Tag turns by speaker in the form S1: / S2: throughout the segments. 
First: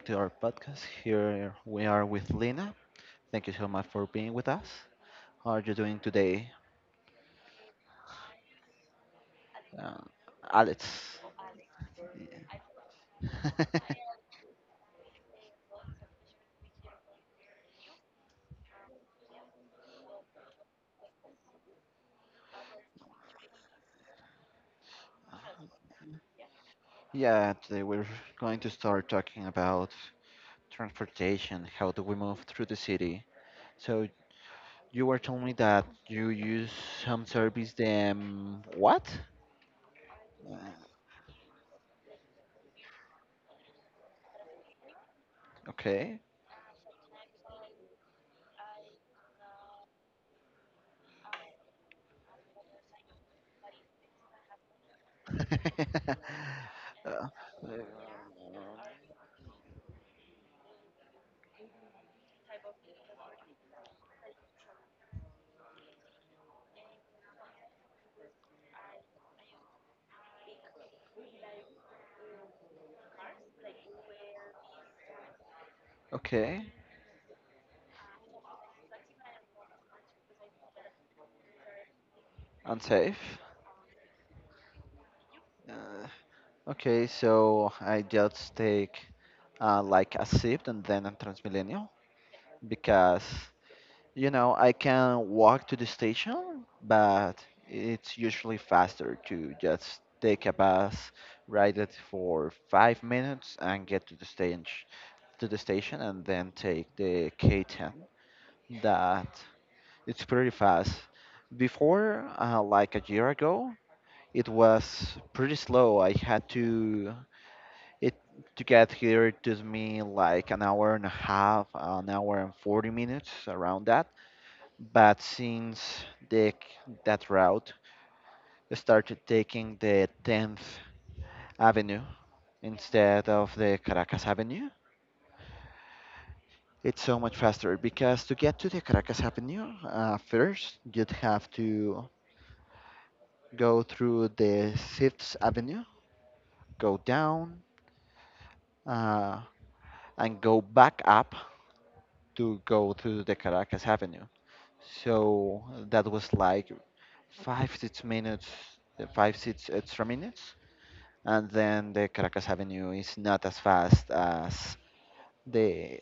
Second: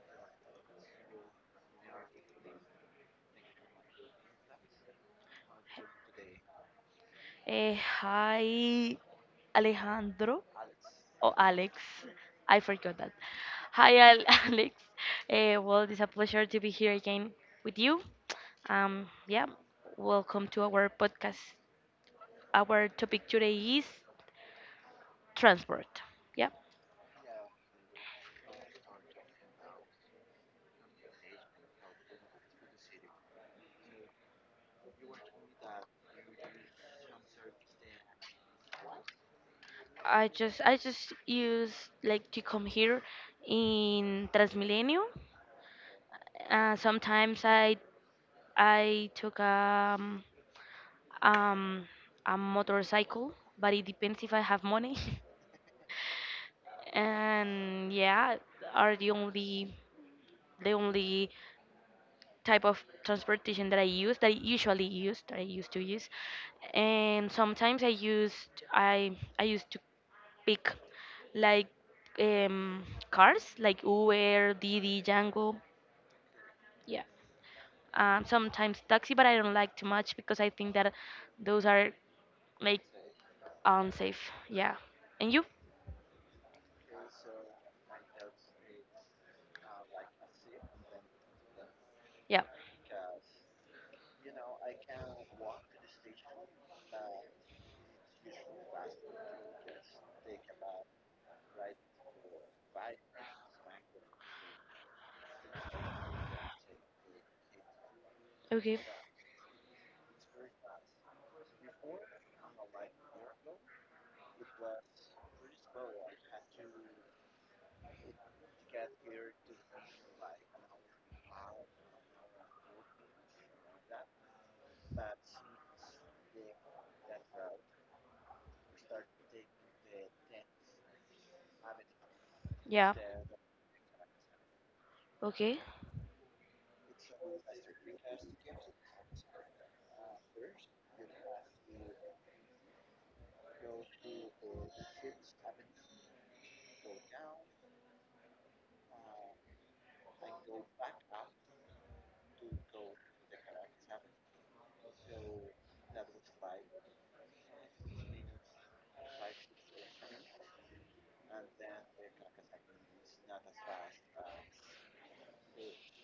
S1: to our podcast. Here we are with Lena. Thank you so much for being with us. How are you doing today,
S2: Hi,
S1: uh,
S2: Alejandro
S1: Alex?
S2: or Alex. I forgot that. Hi, Alex. Well, it's a pleasure to be here again with you. Yeah, welcome to our podcast. Our topic today is transport. Yeah,
S1: Yeah, today we're going to start talking about transportation. How do we move through the city? So you were telling me that you use some service. Them what?
S2: I
S1: Uh,
S2: just I just use like to come here in Transmilenio.
S1: okay.
S2: Sometimes I took um, a motorcycle, but it depends if I have money.
S1: uh,
S2: And yeah, are the only type of transportation that I use that I usually use that I used to use. And sometimes I used to pick like um, cars like Uber, Didi, Django.
S1: okay.
S2: Yeah. Sometimes taxi, but I don't like too much because I think that those are like
S1: Unsafe.
S2: unsafe. Yeah. And you?
S1: Uh, Okay, so I just take like a SIP and then a Transmilenio
S2: Yeah.
S1: because you know I can walk to the station, but it's usually faster to just take a bus, ride it for 5 minutes, and get to the stage to the station, and then take the K10.
S2: Okay.
S1: That it's pretty fast. Before, like a year ago, it was pretty slow. I had to. It to get here it took me like an hour and a half, an hour and 40 minutes around that. But since the, that route I started taking the 10th Avenue
S2: Yeah.
S1: instead of the Caracas Avenue,
S2: Okay.
S1: it's so much faster because to get to the Caracas Avenue, first you'd have to go through the 6th Avenue, go down, uh, and go back up to go to the Caracas Avenue. So that was like five, 6 minutes, five, six extra minutes. And then the Caracas Avenue is not as fast as the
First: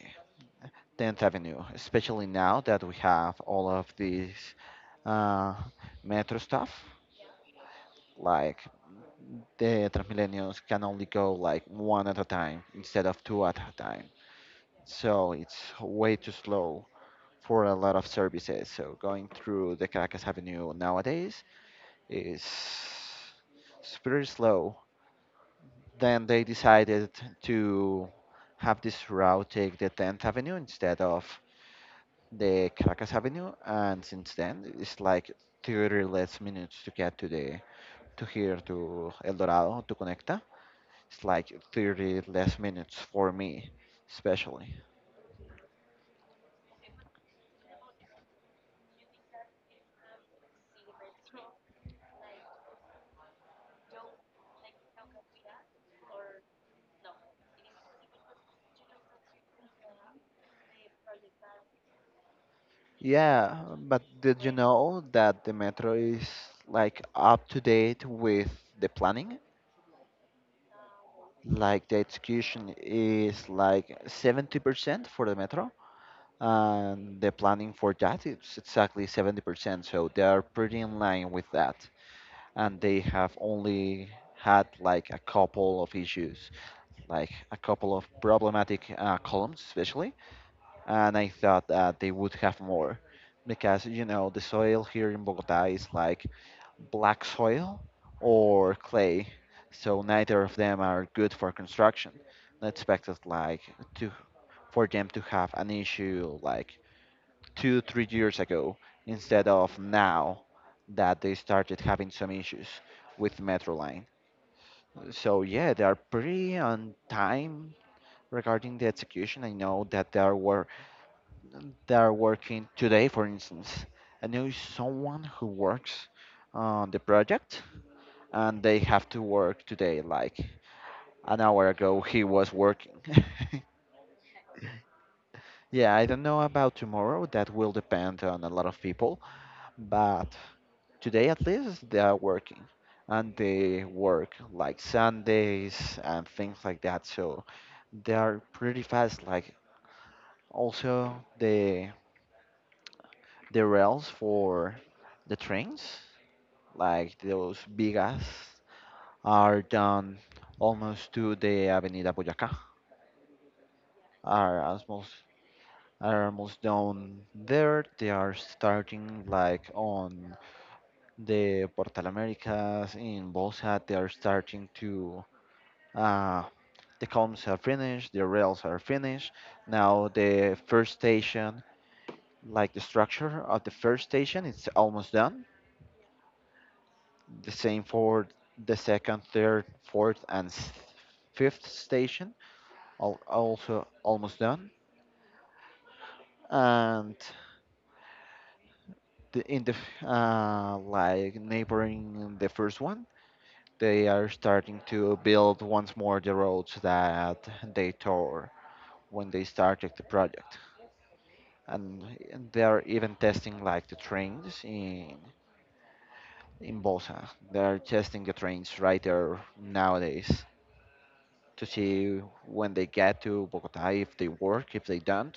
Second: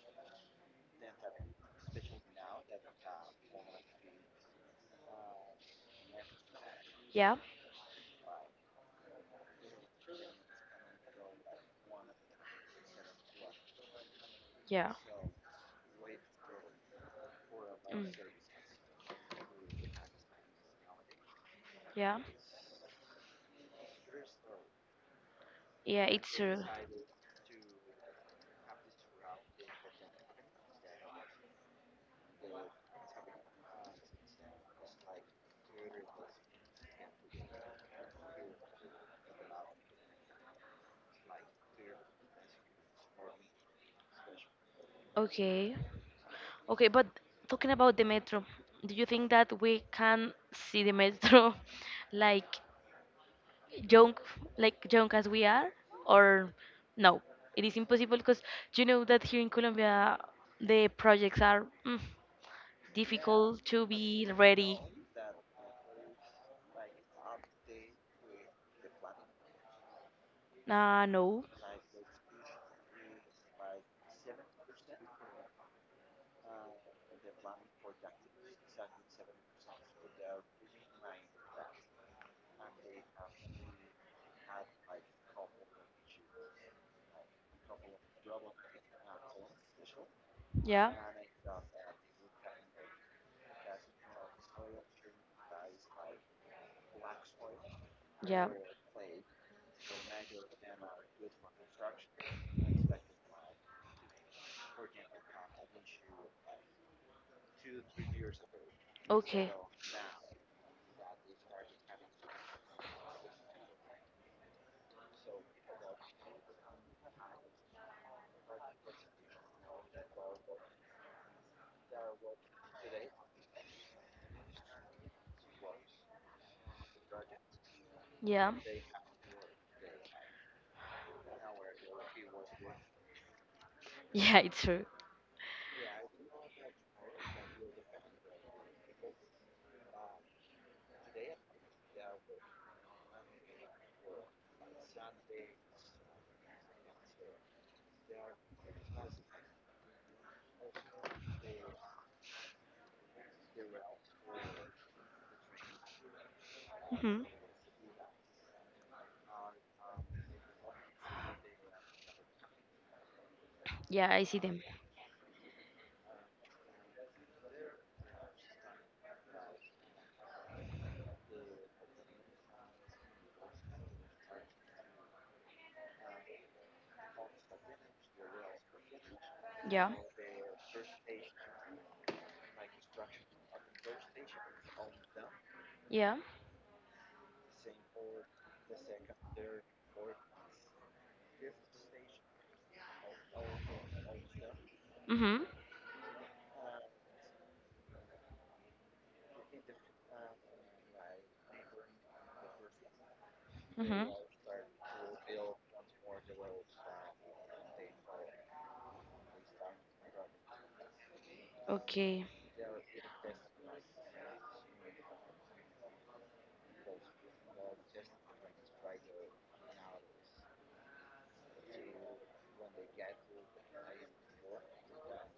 S1: 10th Avenue, especially now that we have all of these uh, metro stuff.
S2: Yeah.
S1: Like the Transmillennials can only go like one at a time instead of two at a time.
S2: Yeah.
S1: So it's way too slow for a lot of
S2: Mm.
S1: services. So going through the Caracas Avenue nowadays
S2: Yeah.
S1: is it's pretty slow.
S2: Yeah,
S1: Then
S2: it's
S1: they
S2: true.
S1: decided to have this route take the 10th Avenue instead of the Caracas Avenue, and since then it's like 30 less minutes to get to here to El Dorado to Conecta. It's like 30 less minutes for me, especially.
S2: Okay. Okay, but talking about the metro, do you think that we can see the metro like young like young as we are, or no, it is impossible because you know that here in Colombia the projects are
S1: Yeah,
S2: difficult to
S1: but
S2: be
S1: did you
S2: ready?
S1: know that the metro is like up to date with the planning?
S2: No.
S1: Like the execution is like 70% for the metro, and the planning for that is exactly 70%. So they are pretty in line with that. And they have only had like a couple of issues, like a couple of problematic columns, especially,
S2: Yeah,
S1: and I thought that they would have more because you know the soil here in Bogota is like black soil
S2: yeah.
S1: or clay, so neither of them are good for construction. I expected like to for them to have an issue like 2 3 years ago instead
S2: Okay.
S1: of now that they started having some issues with metro line. So yeah, they are pretty on time regarding the execution. I know that there were that are working today, for instance. I know someone who works on the project
S2: Yeah.
S1: and they have to work today, like an hour ago he was working.
S2: Yeah, it's true.
S1: Yeah, I don't know about tomorrow, that will depend on a lot of people, but today at least they are working and they work like Sundays and things like that, so they are pretty fast. Like also the rails for the trains
S2: Hmm.
S1: like those vigas, are down almost to the Avenida Boyacá.
S2: Yeah, I see
S1: Are
S2: them.
S1: almost are almost down there. They are starting like on the Portal Americas in Bolsa. They are starting to uh, the columns are finished. The rails are finished.
S2: Yeah,
S1: Now the first station, like the structure of the first station, it's almost done.
S2: yeah.
S1: The same for the second, third, fourth, and fifth station also almost done.
S2: Hmm.
S1: And the, in the f- like neighboring the first one, they
S2: Mhm.
S1: are starting to build once more the roads that they tore when they started the project.
S2: Okay.
S1: And they are even testing like the trains in Bosa. They are testing the trains right there nowadays to see when they get to Bogota if they work, if they don't,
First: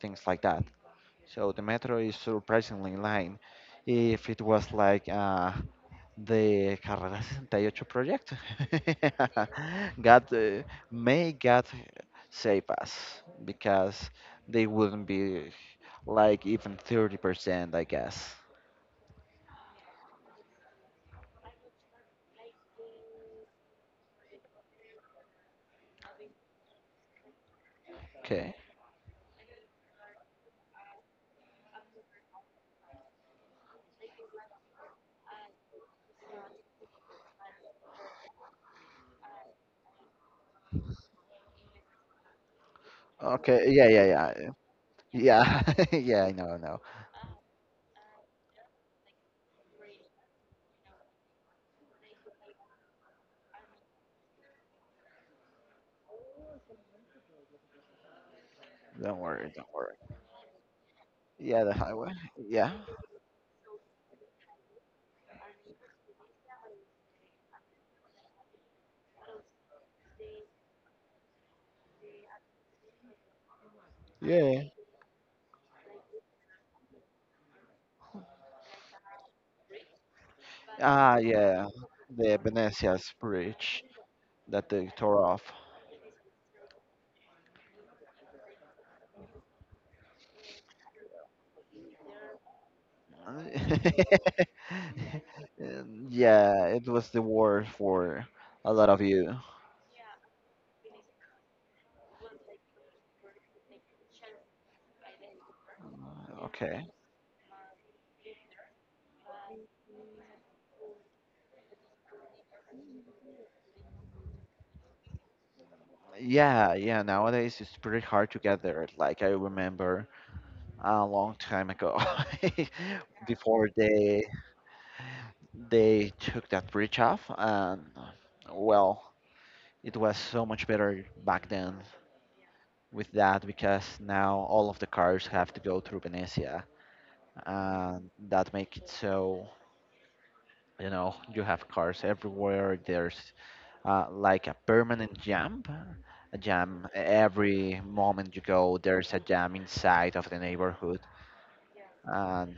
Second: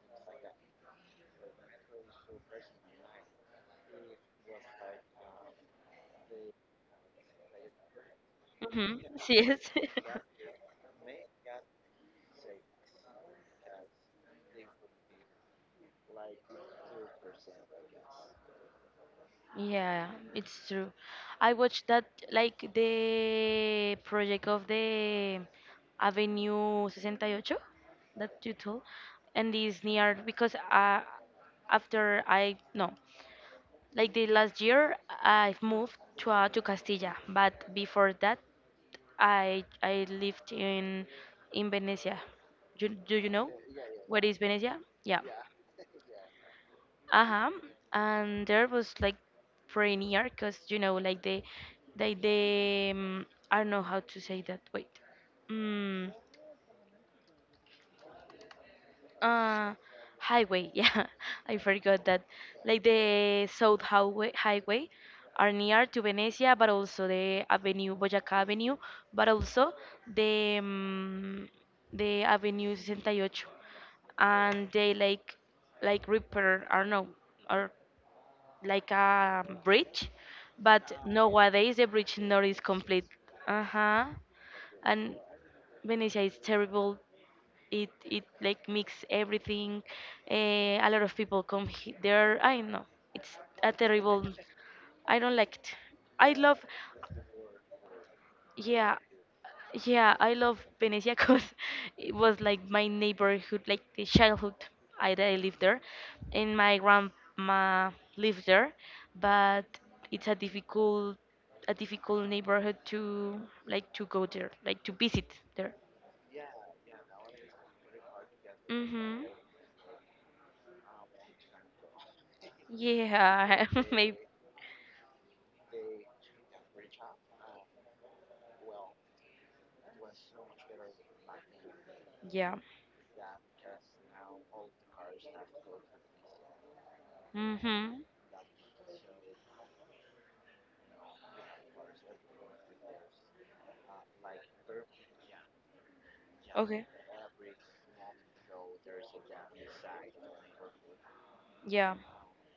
S1: things like that. So the metro is surprisingly light. If it was like the Carrera 68 project,
S2: Mhm. Yes.
S1: God may God save us because they wouldn't be like even 30%, I guess.
S2: Yeah, it's true. I watched that like the project of the Avenue 68 that you
S1: Okay.
S2: told, and this near because after I no like the last year, I've moved to to Castilla, but before that, I lived in Venecia. Do you know
S1: Okay. Yeah. Yeah.
S2: where
S1: Yeah.
S2: is Venecia? Yeah.
S1: Yeah. Yeah. I know. I know.
S2: Uh-huh. And there was like pretty near, because like the, um, I don't know how to say that. Wait. Mm,
S1: Don't worry. Don't
S2: uh
S1: worry.
S2: Highway. Yeah, I
S1: Yeah. The
S2: forgot
S1: highway.
S2: that.
S1: Yeah.
S2: Like the south highway are near to Venecia, but also the Avenue Boyaca Avenue, but also the the Avenue 68.
S1: Yeah.
S2: And they like repair, I don't know, or like a bridge, but
S1: Ah. Yeah.
S2: nowadays the bridge
S1: The
S2: not is complete.
S1: Venetia's bridge
S2: Uh-huh.
S1: that they
S2: And
S1: tore off.
S2: Venecia is terrible. It like mix everything. A lot of people come there. I know it's a terrible. I don't like it. I love.
S1: Yeah, it was the worst for a lot
S2: Yeah,
S1: of you.
S2: yeah, I love Venecia because it was like my neighborhood, like the childhood. I lived there, and my
S1: Okay.
S2: grandma lived there, but it's a difficult neighborhood to like to go there, like to visit there.
S1: Yeah, yeah, nowadays it's pretty hard to get there. Like
S2: Mhm.
S1: I remember a long time ago.
S2: Yeah,
S1: Before
S2: maybe.
S1: they took that bridge off and well, it was so much better back then
S2: Yeah.
S1: with that because now all of the cars have to go through Venecia,
S2: Mm-hmm.
S1: and that make it so, you know, you have cars everywhere, there's like a permanent jam, a
S2: Yeah. Okay.
S1: jam every moment you go, there's a jam inside of the neighborhood.
S2: Yeah.
S1: And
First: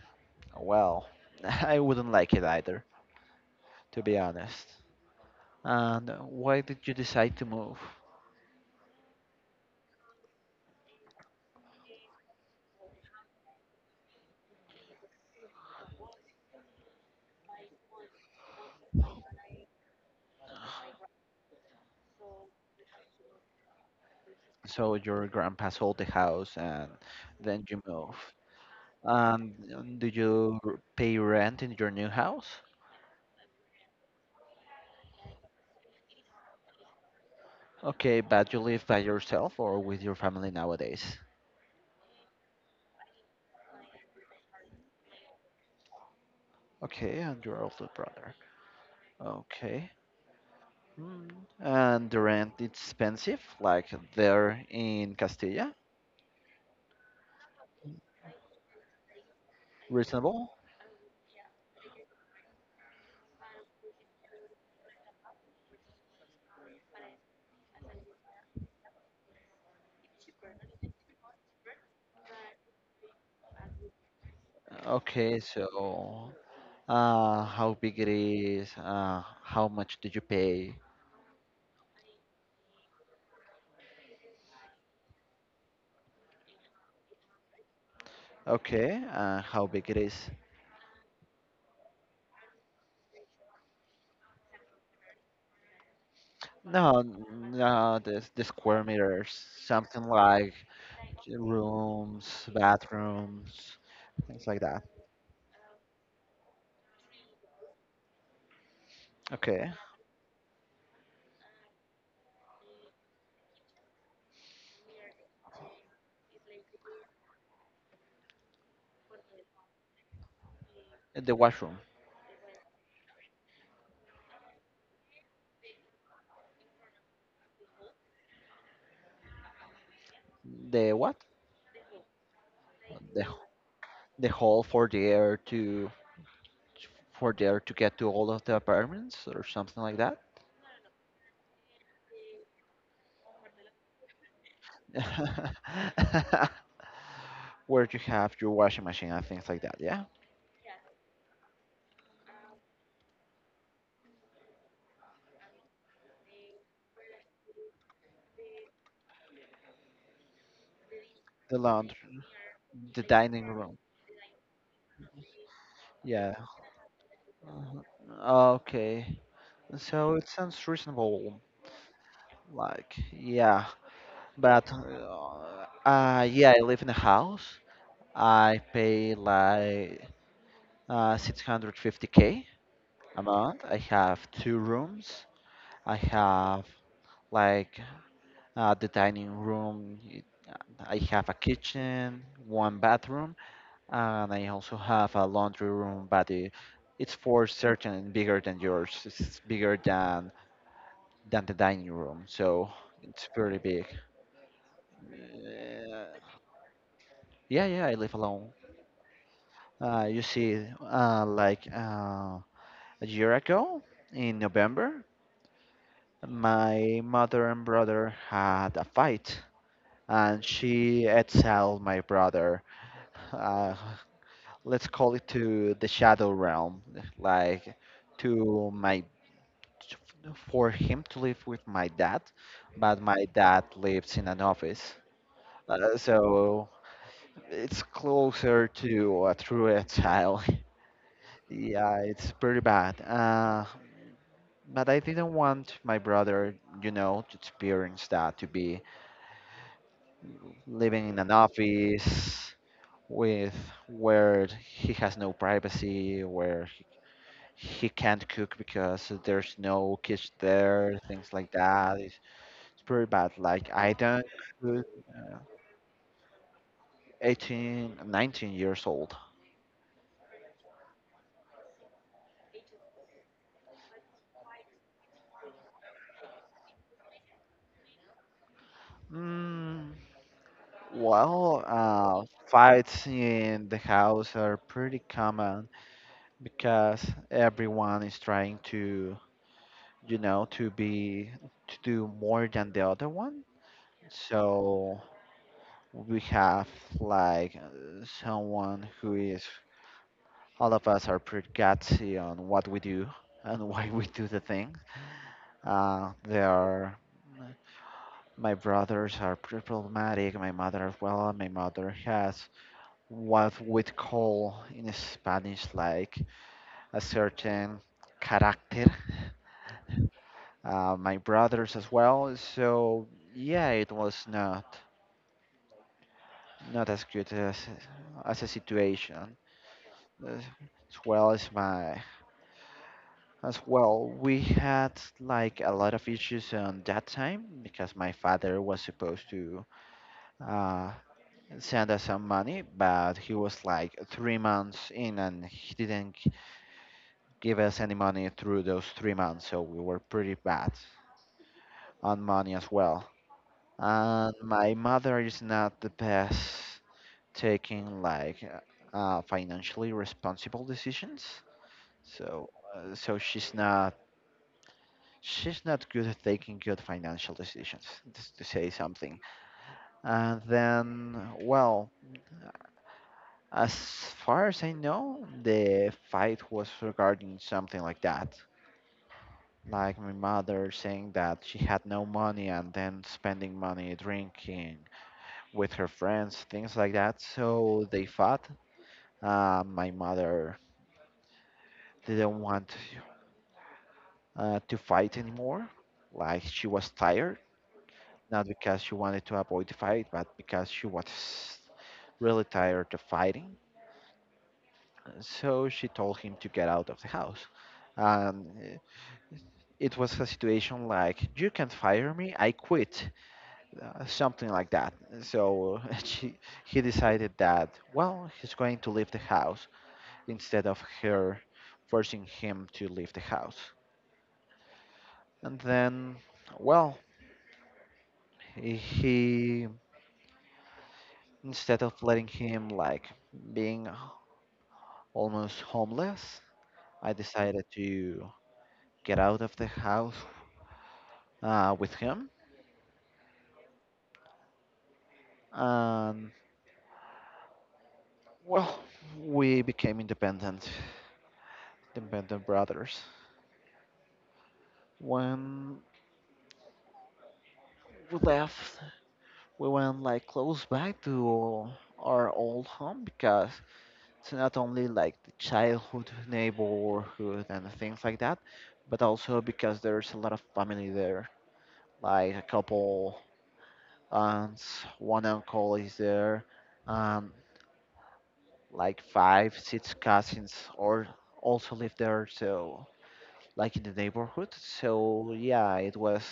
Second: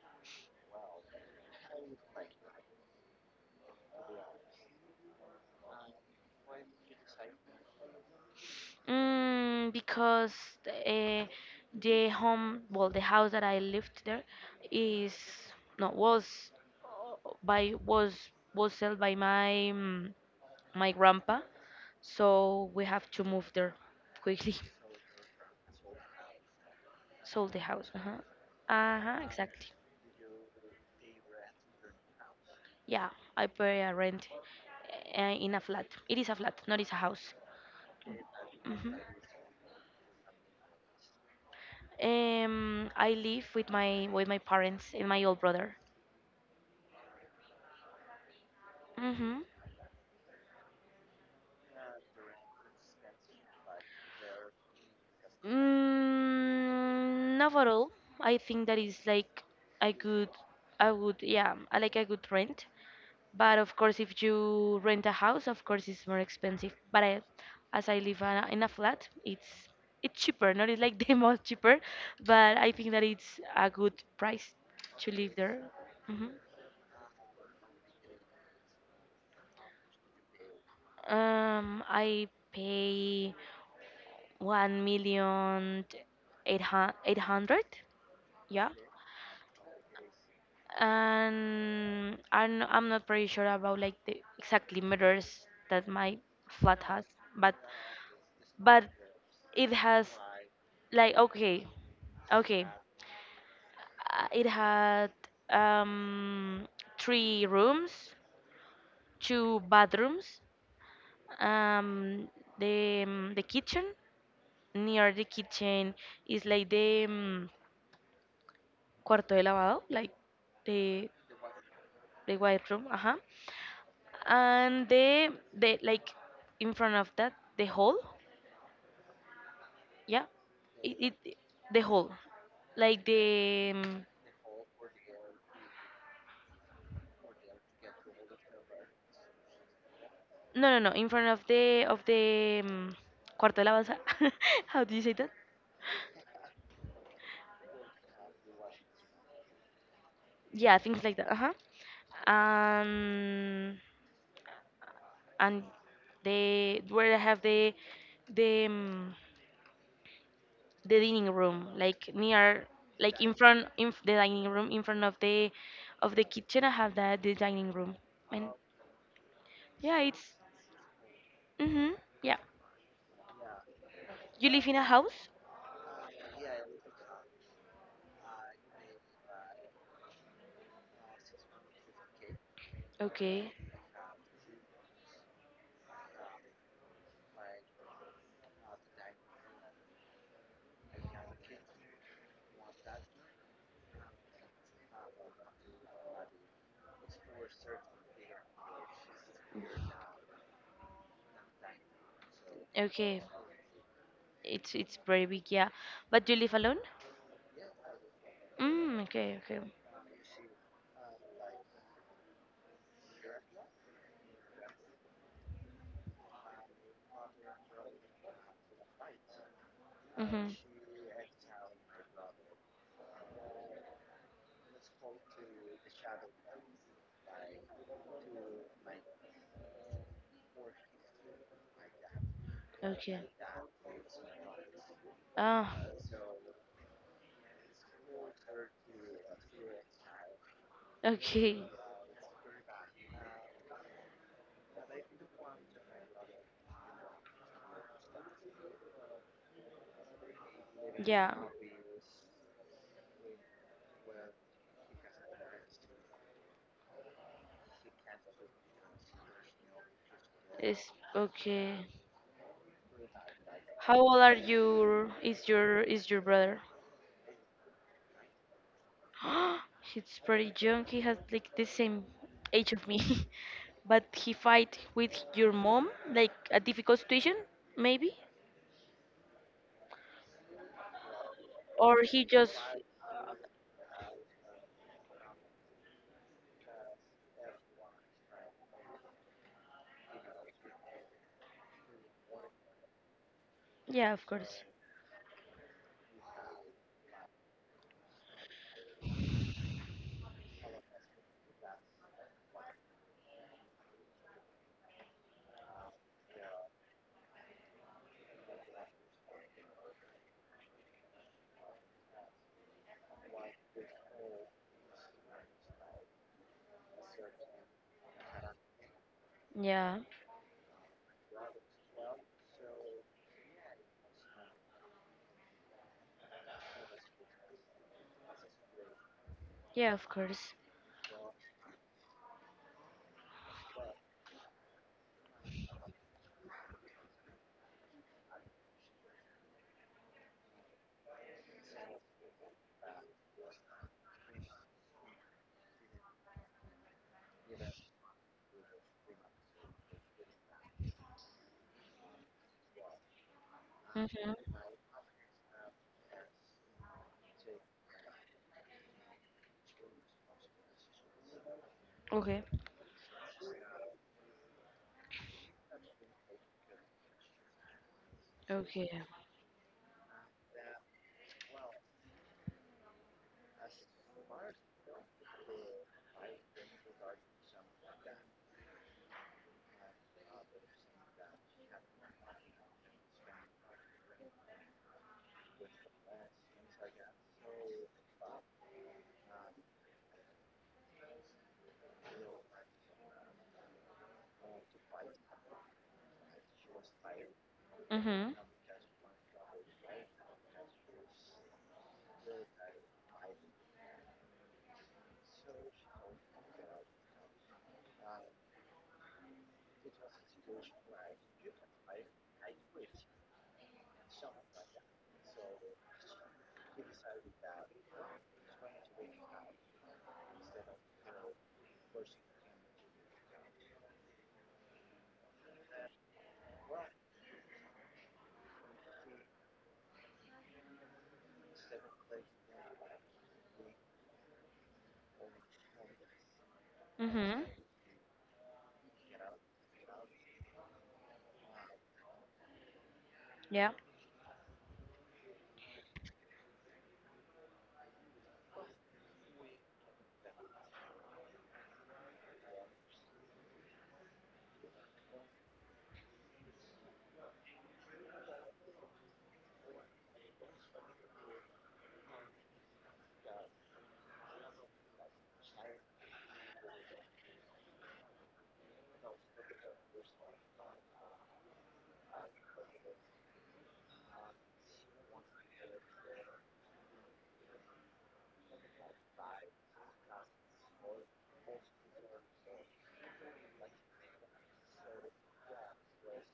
S1: well, I wouldn't like it either, to be honest. And why did you decide to move?
S2: Because uh, the home, well, the house that I lived there is no was by was was sold by my my grandpa, so we have to move there quickly.
S1: So your grandpa sold the house and
S2: Sold the
S1: then you
S2: house.
S1: move.
S2: Uh-huh. Uh-huh.
S1: And
S2: Exactly.
S1: do you pay rent in your new house?
S2: Yeah. I pay a rent in a flat. It is a flat, not it's a house.
S1: Okay, but you live
S2: hmm
S1: by yourself or with your family nowadays?
S2: I live with my parents and my old brother.
S1: Okay, and your older brother.
S2: Mm-hmm.
S1: Okay. Mm. And the rent expensive, like there in Castilla?
S2: Not at all. I think that is like I could,
S1: Reasonable?
S2: I would, yeah, I could rent. But of course, if you rent a house, of course it's more expensive. But I, as I live in a flat, it's cheaper. Not it's like the most cheaper, but I think that it's a good price to live
S1: Okay,
S2: there. hmm
S1: so how big it is? How much did you pay?
S2: I pay 1,000,800, 800. Yeah,
S1: Okay, how big it is?
S2: and I'm not pretty sure about like the exactly meters that my flat has,
S1: No,
S2: but
S1: no, the
S2: but
S1: square meters,
S2: it
S1: something
S2: has
S1: like
S2: like okay,
S1: rooms,
S2: okay,
S1: bathrooms,
S2: it
S1: things like that.
S2: had um three rooms, two
S1: Okay,
S2: bathrooms, um, the the kitchen near the kitchen is like the cuarto de lavado, like the
S1: the washroom.
S2: the white room. Uh-huh. And the like in front of that the hall, yeah,
S1: The
S2: it,
S1: what?
S2: it the hall, like
S1: The,
S2: the
S1: the hall for the air to for there to get to all of the apartments or something like that.
S2: no, no, no, in front of the cuarto de lavado. How do you say that?
S1: Where you have your washing machine and things like that, yeah?
S2: Yeah, things like that. Uh-huh. And they where I have the um, the dining
S1: The
S2: room, like
S1: laundry,
S2: near,
S1: the
S2: like in
S1: dining
S2: front
S1: room.
S2: the dining room, in front of the
S1: Yeah.
S2: kitchen. I have that the dining room, and
S1: Okay.
S2: yeah,
S1: So it
S2: it's
S1: sounds reasonable.
S2: mm-hmm, yeah.
S1: Like, yeah.
S2: You live in
S1: But,
S2: a house?
S1: yeah, I live in a house. I pay like 650K a
S2: Okay,
S1: month. I have two rooms. I have like the dining room. I have a kitchen, one bathroom, and I also have a laundry room, but it's for certain bigger than yours. It's bigger than the dining room, so
S2: okay.
S1: it's pretty big.
S2: It's very big, yeah.
S1: Uh,
S2: But you live alone?
S1: yeah, yeah, I live alone.
S2: Okay, okay.
S1: You see, like a year ago in November, my mother and brother had a fight, and
S2: Mm-hmm.
S1: she exiled my brother. Uh, let's call it to the shadow realm, like to my for him to live with my dad, but
S2: Okay.
S1: my dad lives in an office,
S2: Ah,
S1: so it's closer to a true child.
S2: okay.
S1: Yeah, it's pretty bad. But I didn't want my brother, you know, to experience that, to be living in an
S2: Yeah.
S1: office with where he has no privacy, where he can't cook because there's no kitchen
S2: It's
S1: there, things like
S2: okay.
S1: that. It's pretty bad. Like I
S2: How old
S1: don't
S2: are
S1: cook
S2: your is your is your brother?
S1: 18, 19 years old.
S2: He's pretty young. He has like the same age of me. But he fight with your mom, like a difficult situation, maybe?
S1: Mm, well,
S2: Or he just
S1: fights in the house are pretty common because everyone is trying to, you know, to do more than the other one.
S2: Yeah, of course.
S1: So we have like someone who is all of us are pretty gutsy on what we do and why we do the thing. There are my brothers are pretty problematic. My mother as well. My mother has what we'd call in Spanish like a certain character.
S2: Yeah.
S1: My brothers as well. So yeah, it was not as good as a situation
S2: Yeah, of course.
S1: as well as my. As well, we had like a lot of issues on that time because my father was supposed to uh, send us some money, but he was like 3 months in and he didn't give us any money through those 3 months, so we were pretty bad on money as well. And
S2: Mm-hmm.
S1: my mother is not the best taking like financially responsible decisions,
S2: Okay.
S1: so so she's not good at taking good financial decisions, just to say
S2: Okay.
S1: something. And then, well, as far as I know, the fight was regarding something like that. Like my mother saying that she had no money and then spending money drinking with her friends, things like that. So they fought. My mother didn't want to fight anymore. Like she was tired,
S2: Mm-hmm.
S1: not because she wanted to avoid the fight, but because she was really tired of fighting, so she told him to get out of the house. And it was a situation like, You can't fire me, I quit, something like that. So he decided that, well, he's going to leave the house instead of her forcing him to leave the house. And then, well, he, instead of letting him like being almost homeless, I
S2: Mm-hmm.
S1: decided to get out of the house with him.
S2: Yeah.
S1: And well, we became independent brothers. When we left, we went like close by to our old home because it's not only like the childhood neighborhood and things like that, but also because there's a lot of family there, like a couple aunts, one uncle is there, and like five, six cousins, or also live there, so like in the neighborhood. So yeah, it was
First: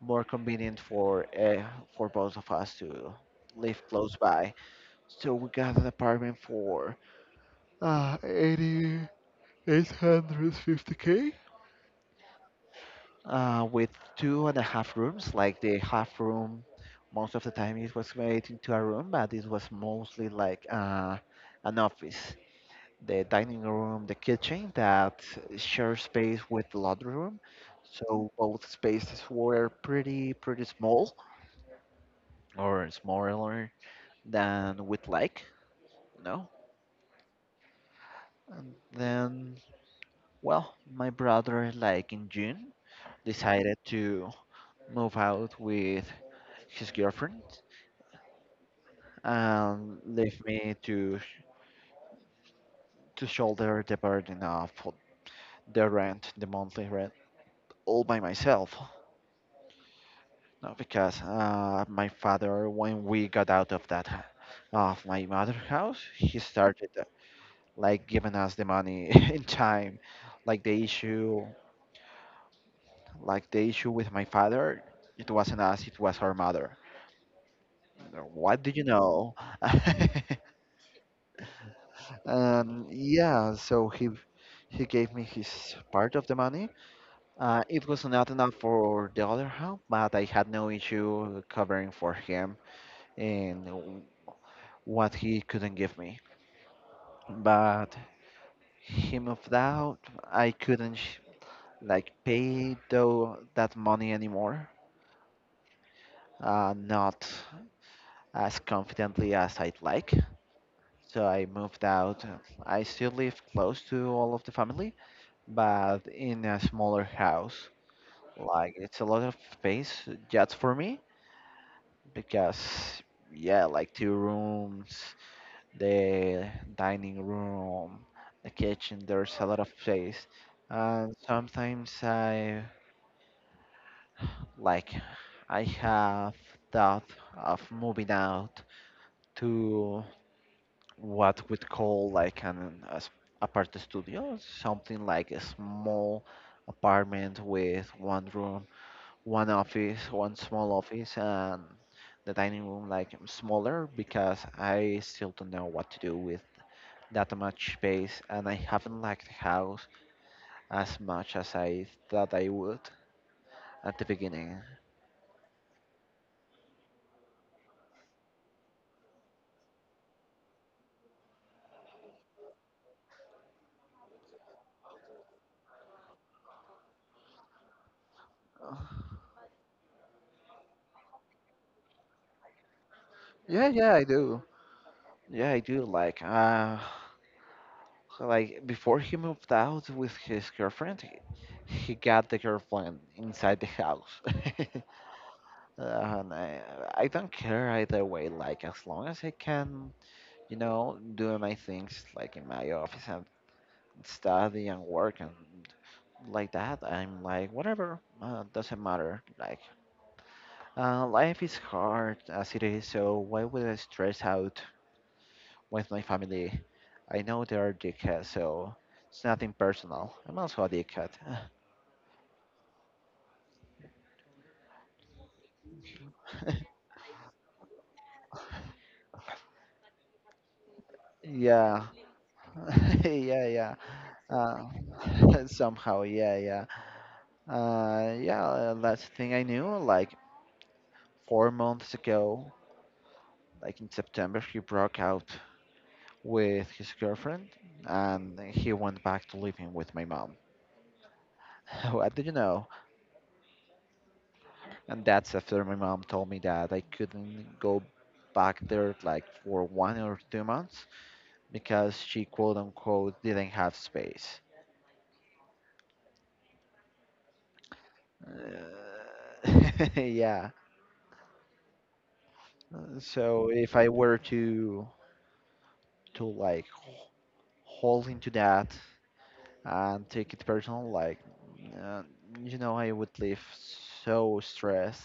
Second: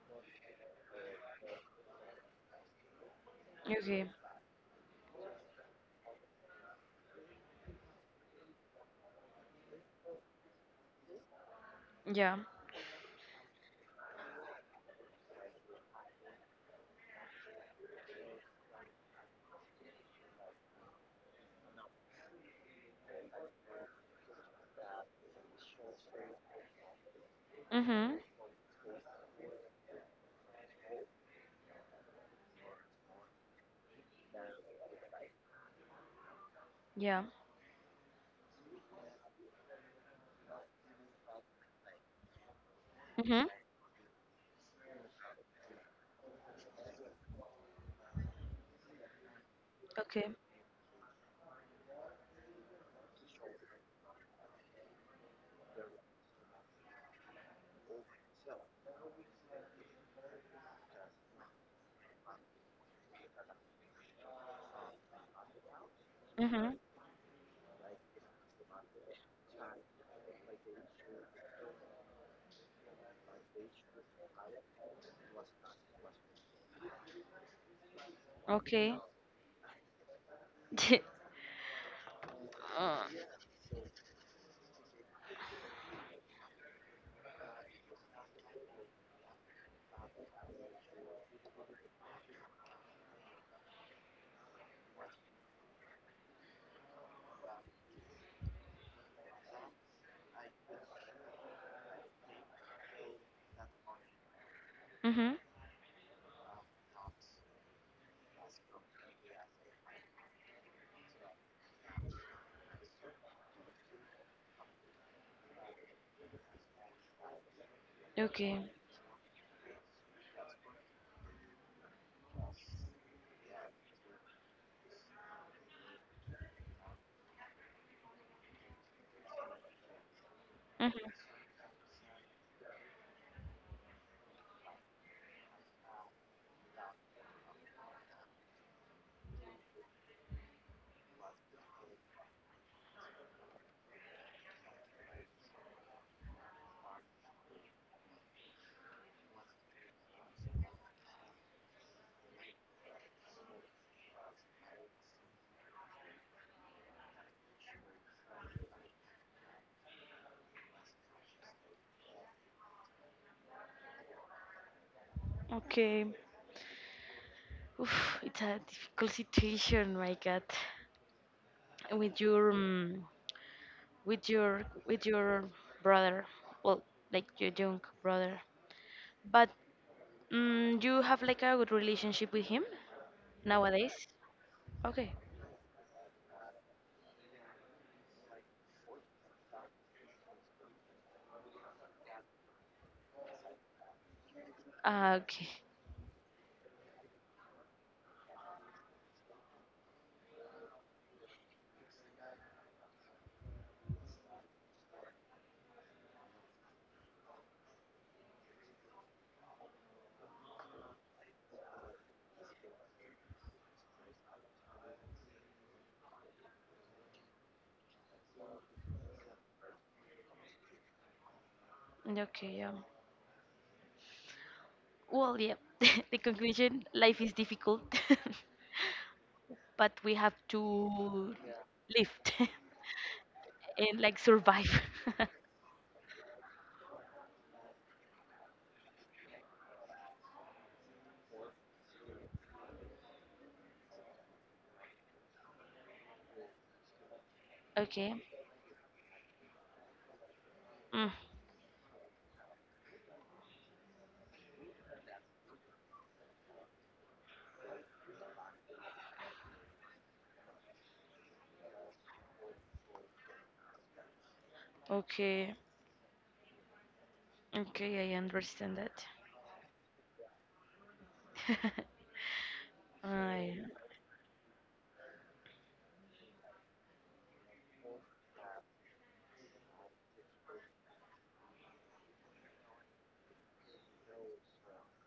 S1: more convenient for both of us to live
S2: Okay.
S1: close by. So we got an apartment for uh, 850k
S2: Yeah.
S1: with two and a half rooms. Like the half room, most of the time it was made into a room, but it was mostly like an office. The dining room, the kitchen that share space with the laundry room.
S2: Mm-hmm.
S1: So both spaces were pretty small or smaller than we'd like, you know.
S2: Yeah.
S1: And then well, my brother like in June
S2: Mm-hmm.
S1: decided to move out with his girlfriend and
S2: Okay.
S1: leave me to shoulder the burden of the rent, the monthly rent all by myself. No, because my father, when we got out of that of my mother house, he
S2: Mm-hmm.
S1: started like giving us the money in time. Like the issue, like the issue with my father, it wasn't us, it was her mother. What do you
S2: Okay.
S1: know?
S2: uh,
S1: Yeah, so he gave me his part of the money. It was not enough for the other half, but I had no issue covering for him and what he couldn't give me. But he moved out. I couldn't sh- Like pay though that money anymore,
S2: mhm.
S1: not as confidently as I'd like. So I moved out. I still live close to all of the family, but in a smaller house.
S2: Okay.
S1: Like it's a lot of space just for me because yeah, like two rooms. The dining room, the kitchen. There's a lot of space,
S2: Mhm.
S1: and sometimes I like I have thought of moving out to what we'd call like apart studio, something like a small apartment with one room, one office, one small office, and the dining room like smaller because I still don't know what to do with that much space, and I haven't liked the house as much as I thought I would at the beginning.
S2: Okay. Oof, it's a difficult situation, my God. With your, um, with your brother. Well, like your young brother. But you have like a good relationship with him
S1: Yeah,
S2: nowadays.
S1: yeah, I do.
S2: Okay.
S1: Yeah, I do. Like before he moved out with his girlfriend, he got the girlfriend inside the house.
S2: Ah, okay.
S1: And I don't care either way. Like, as long as I can, you know, do my things, like in my office and study and work and like that. I'm like, whatever, doesn't matter. Like, life is hard as it is, so why would I stress out with my family? I know they are dickheads, so it's nothing personal. I'm also a dickhead.
S2: Okay. Yeah. Well, yeah. The conclusion: life is difficult, but we have to
S1: Yeah.
S2: live.
S1: Yeah, yeah.
S2: And like
S1: Uh,
S2: survive.
S1: somehow, yeah, yeah. Yeah, last thing I knew, like 4 months ago, like in September, he broke out with his girlfriend,
S2: Okay.
S1: and he went back to living with my mom.
S2: Mm.
S1: What did you know? And that's after my mom told me that I couldn't go back there like for 1 or 2 months because she quote unquote didn't have space.
S2: Okay. Okay, I understand that.
S1: Uh, yeah. So
S2: I
S1: if I were to hold into that and take it personal, like uh, you know, I would live so stressed.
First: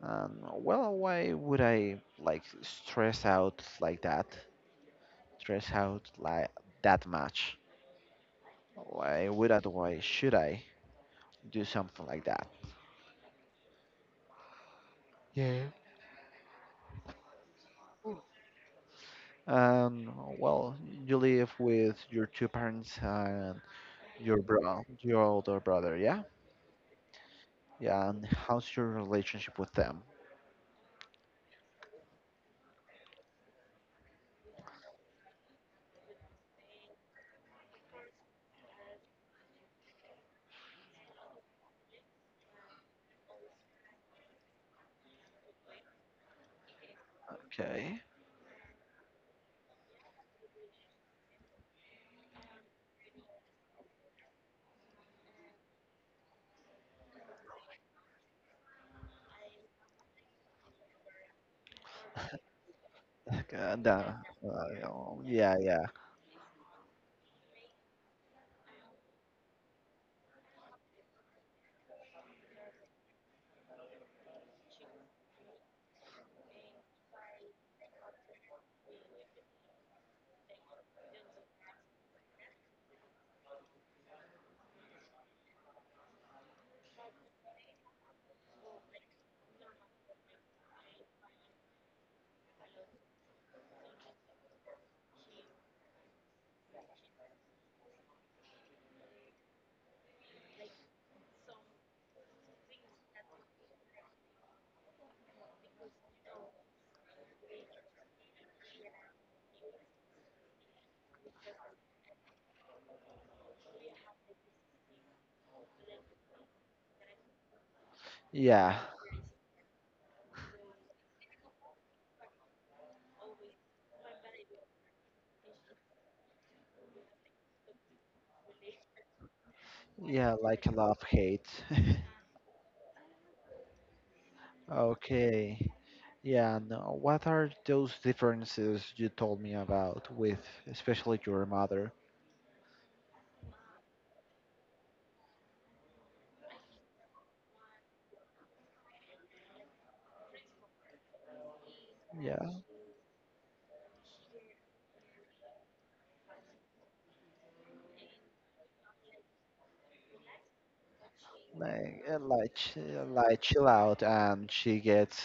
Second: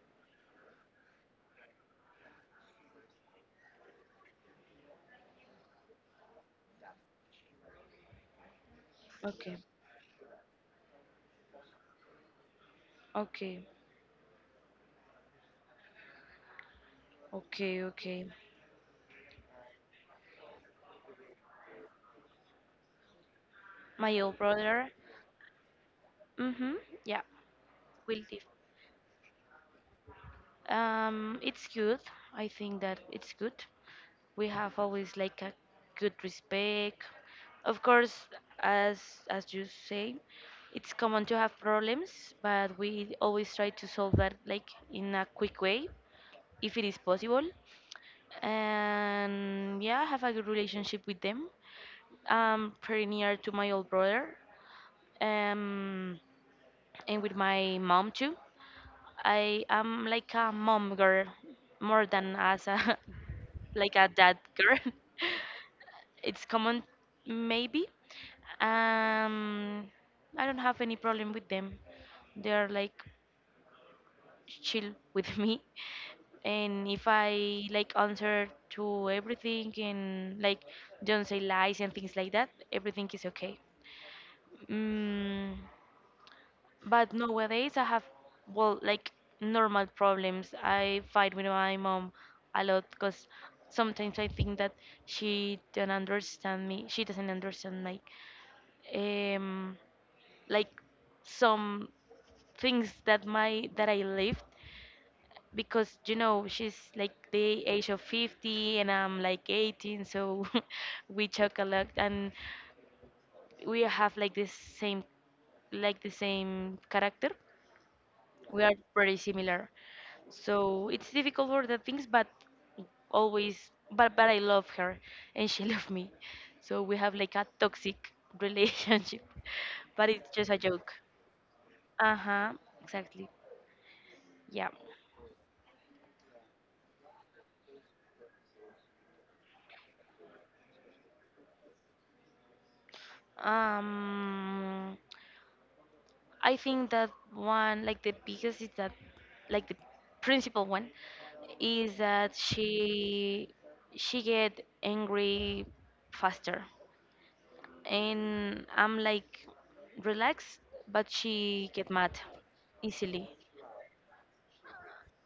S1: And well, why would I like stress out like that? Stress out like that much? Why would
S2: Okay.
S1: I? Why should I do something like that?
S2: Okay.
S1: Yeah.
S2: Okay, okay.
S1: And well, you live with your two parents and
S2: My old
S1: your
S2: brother.
S1: your older brother, yeah?
S2: Mhm. Yeah.
S1: Yeah,
S2: Will
S1: and
S2: live.
S1: how's your relationship with them?
S2: It's good. I think that it's good. We have always like a good respect. Of course, as as you say, it's common to have problems, but we always try to solve that like in a quick way if it is possible.
S1: Okay.
S2: And yeah, I have a good relationship with them. I'm pretty near to my old brother, um, and with my mom too. I am like a mom girl more than as a
S1: And,
S2: like a dad girl.
S1: oh, yeah, yeah,
S2: It's common, maybe. Um, I don't have any problem with them. They are like chill with me. And if I like answer to everything and like don't say lies and things like that, everything is okay. Mm. But nowadays I have, well, like normal problems. I fight with my mom a lot because sometimes I think that she don't understand me. She doesn't understand um, like some things that I lived, because she's like the age of 50 and I'm like 18, so we talk a lot, and we have like the same character. We are
S1: yeah,
S2: pretty similar, so it's difficult for the things, but always, but I love her, and she love me, so we have like a toxic relationship. But it's
S1: yeah,
S2: just a
S1: like a
S2: joke.
S1: love hate.
S2: Uh-huh, exactly. Yeah.
S1: Okay. Yeah, no. What are those differences you told me about with especially your mother?
S2: um I think that one like the biggest is that like the principal one is that
S1: Yeah,
S2: she get angry faster, and I'm like relaxed, but she get
S1: like
S2: mad easily.
S1: like chill out, and she gets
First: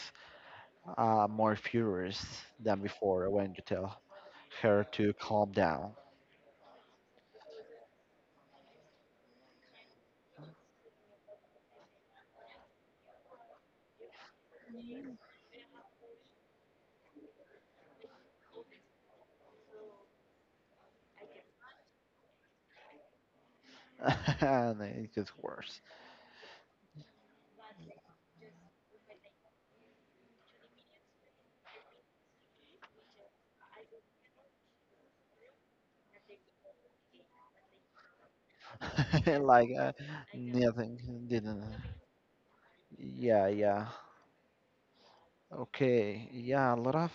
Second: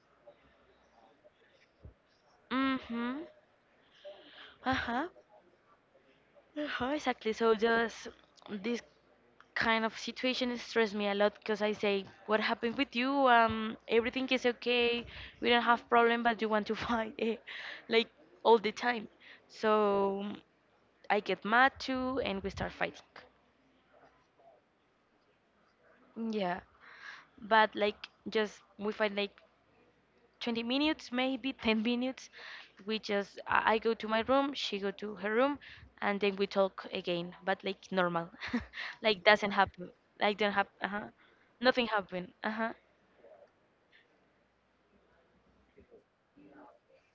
S1: more furious than
S2: Mm-hmm.
S1: before when you tell her
S2: Uh-huh.
S1: to calm down,
S2: Uh-huh, exactly. So just this kind of situation stress me a lot because I say, "What happened with you? Everything is okay. We don't have problem, but you want to fight, like all the time." So I get mad too, and we start fighting.
S1: and it gets worse.
S2: Yeah, but like just we fight like 20 minutes, maybe 10 minutes. We just, I go to my room, she go to her room, and then we talk again, but like normal. Like doesn't
S1: Like
S2: happen. Like don't happen.
S1: nothing
S2: Uh-huh.
S1: didn't.
S2: Nothing happened. Uh-huh.
S1: Yeah, yeah. Okay, yeah. A lot of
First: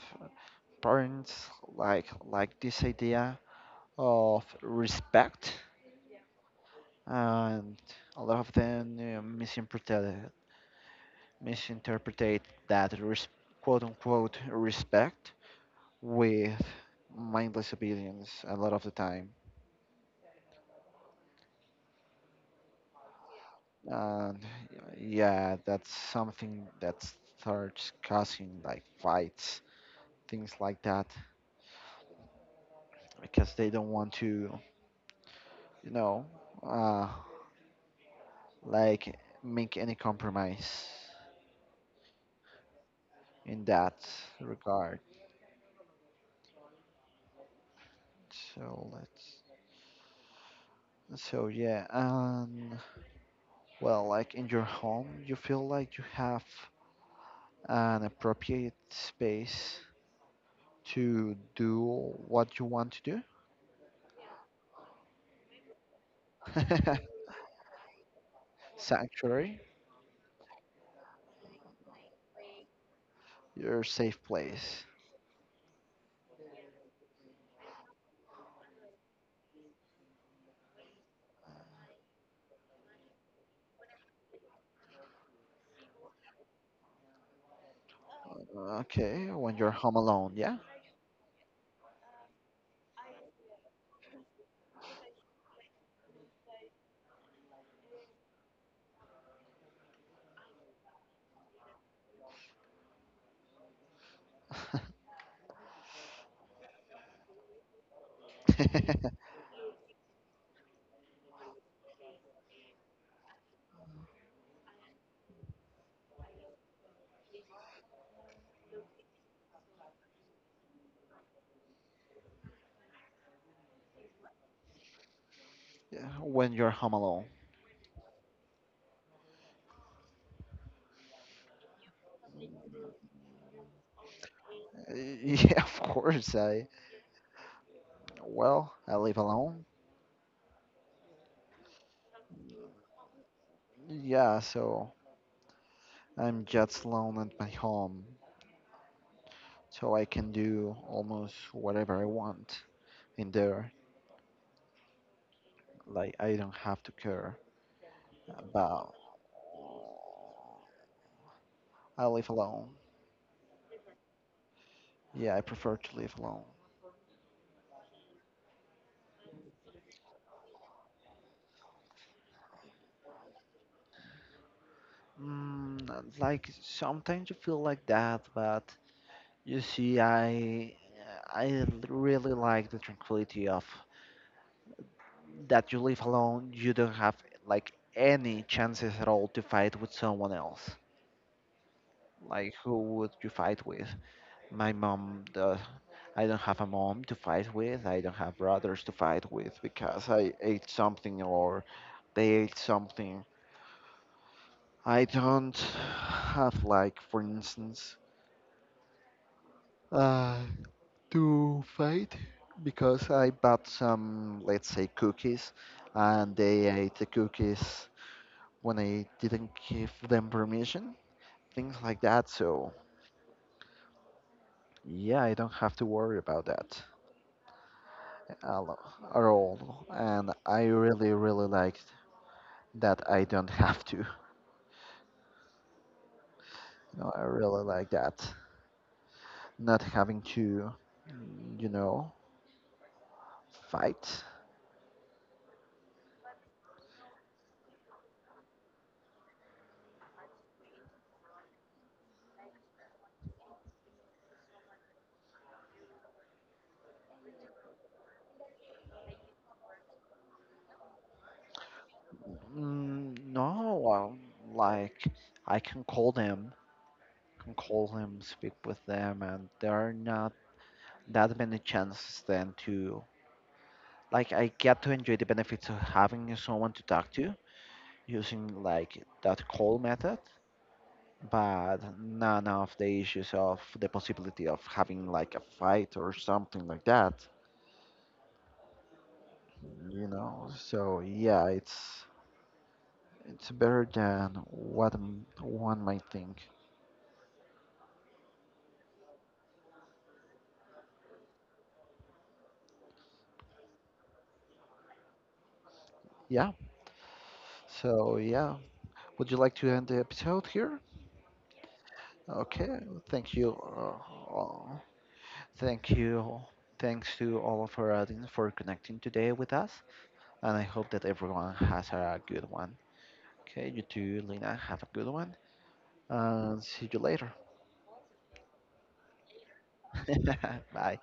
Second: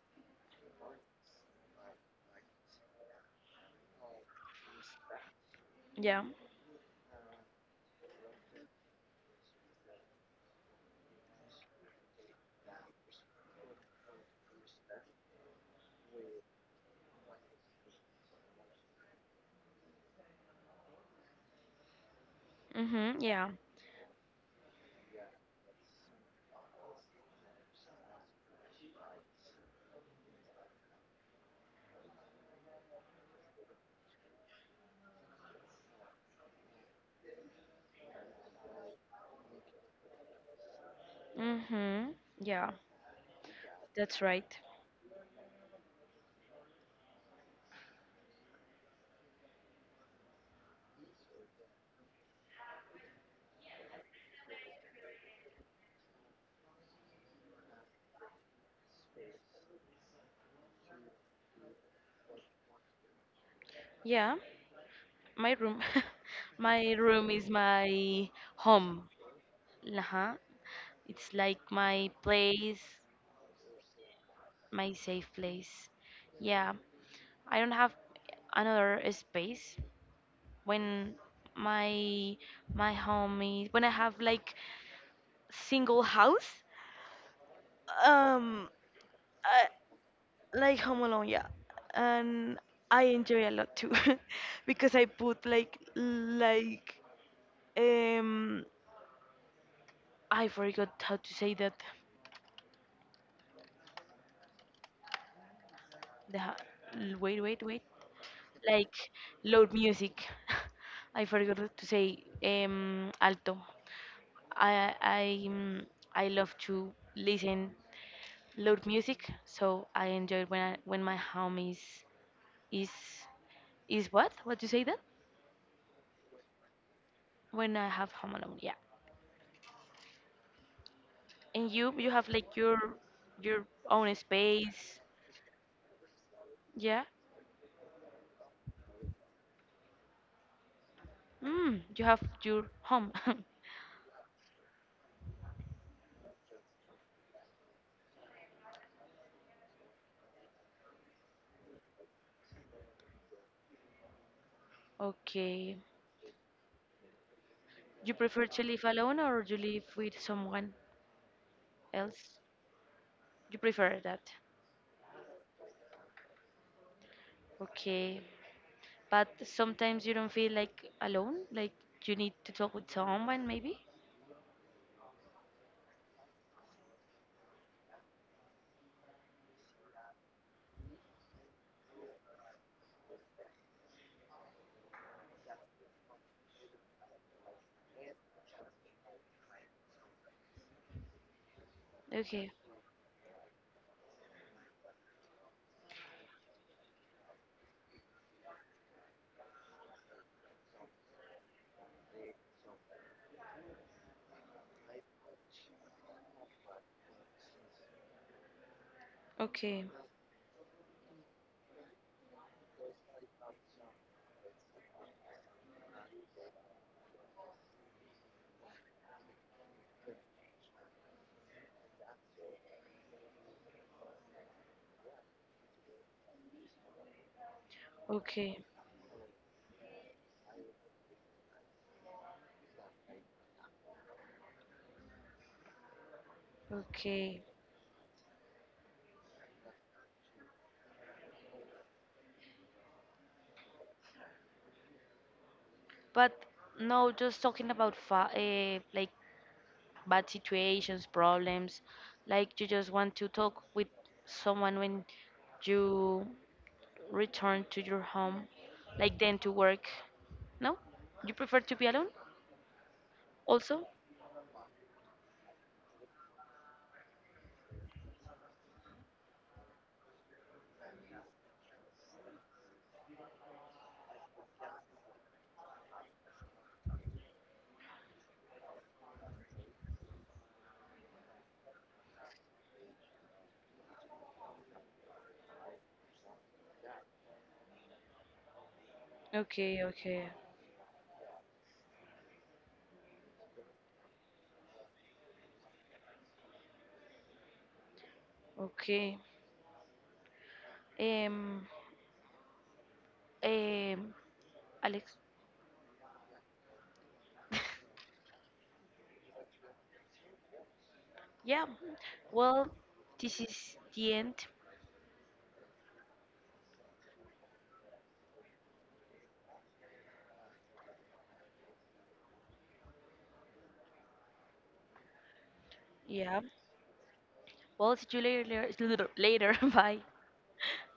S1: parents like this idea of respect,
S2: Yeah.
S1: and a lot of them misinterpreted that res- quote unquote respect with mindless obedience a lot of the time,
S2: Mm-hmm. Yeah.
S1: and yeah, that's something that starts causing like fights, things like that, because they don't want to, you know, uh, like make any compromise
S2: Mm-hmm. Yeah.
S1: in that
S2: That's right.
S1: regard. so let's so yeah, well, like in your home, you feel like you have an appropriate space to do what you want to
S2: Yeah. My room.
S1: do.
S2: My room is my home.
S1: Sanctuary,
S2: Uh-huh. It's like my place.
S1: your safe place.
S2: My safe place. Yeah, I don't have another space when my my home is when I have like single house. Um,
S1: Okay, when you're home alone, yeah?
S2: I like Home Alone, yeah, and I enjoy a lot too because I put um I forgot how to say that. The ha- Wait, wait, wait. Like loud music. I forgot to say alto. I I mm, I love to listen loud music, so I enjoy when my home is is what? What you say that?
S1: Yeah, when you're home alone.
S2: When I have home alone, yeah. And you have like your own space,
S1: Yeah, of course.
S2: yeah.
S1: Well, I live alone.
S2: You have your home.
S1: Yeah, so I'm just alone at my home. So I can do almost whatever I want in there.
S2: Okay.
S1: Like, I don't have to care.
S2: You prefer to live
S1: About
S2: alone or you live with someone
S1: I live
S2: else?
S1: alone.
S2: You prefer that.
S1: Yeah, I prefer to live alone.
S2: Okay. But sometimes you don't feel like alone, like you need to talk with someone maybe?
S1: Mm, like sometimes you feel like that, but you see, I really like the tranquility of that you live alone. You don't have like any chances at all to fight with someone else. Like
S2: Okay.
S1: who would you fight with? My mom. I don't have a mom to fight with. I don't have brothers to fight with because I ate something or they ate something. I don't have like, for instance,
S2: Okay.
S1: uh, to fight because I bought some, let's say, cookies, and they ate the cookies when I didn't give them permission, things like that. So yeah, I don't have to worry about that a
S2: Okay.
S1: lo- at all, and I really, really like that I don't have to. You know, I
S2: Okay.
S1: really like that not having to, mm, you know, fight.
S2: But no, just talking about fa like bad situations, problems, like you just want to talk with someone when you return to your home, like then to work. No? You prefer to be alone
S1: Mm, no,
S2: also?
S1: like I can call them, speak with them, and there are not that many chances then to like I get to enjoy the benefits of having someone to talk to using like that call method, but none of the issues of the possibility of having like a fight or something like that,
S2: Okay,
S1: you
S2: okay.
S1: know. So yeah, it's better than what one might think.
S2: Okay. Um, um, Alex,
S1: Yeah. So yeah. Would you like to end the episode here?
S2: yeah. Well,
S1: Okay, thank
S2: this
S1: you.
S2: is the end.
S1: All- thank you. Thanks to all of our audience for connecting today with us. And I hope that everyone has a good one. Okay, you too, Lena. Have a good one.
S2: Yeah.
S1: And see you later.
S2: Well, see you later. Later. Bye.
S1: Bye.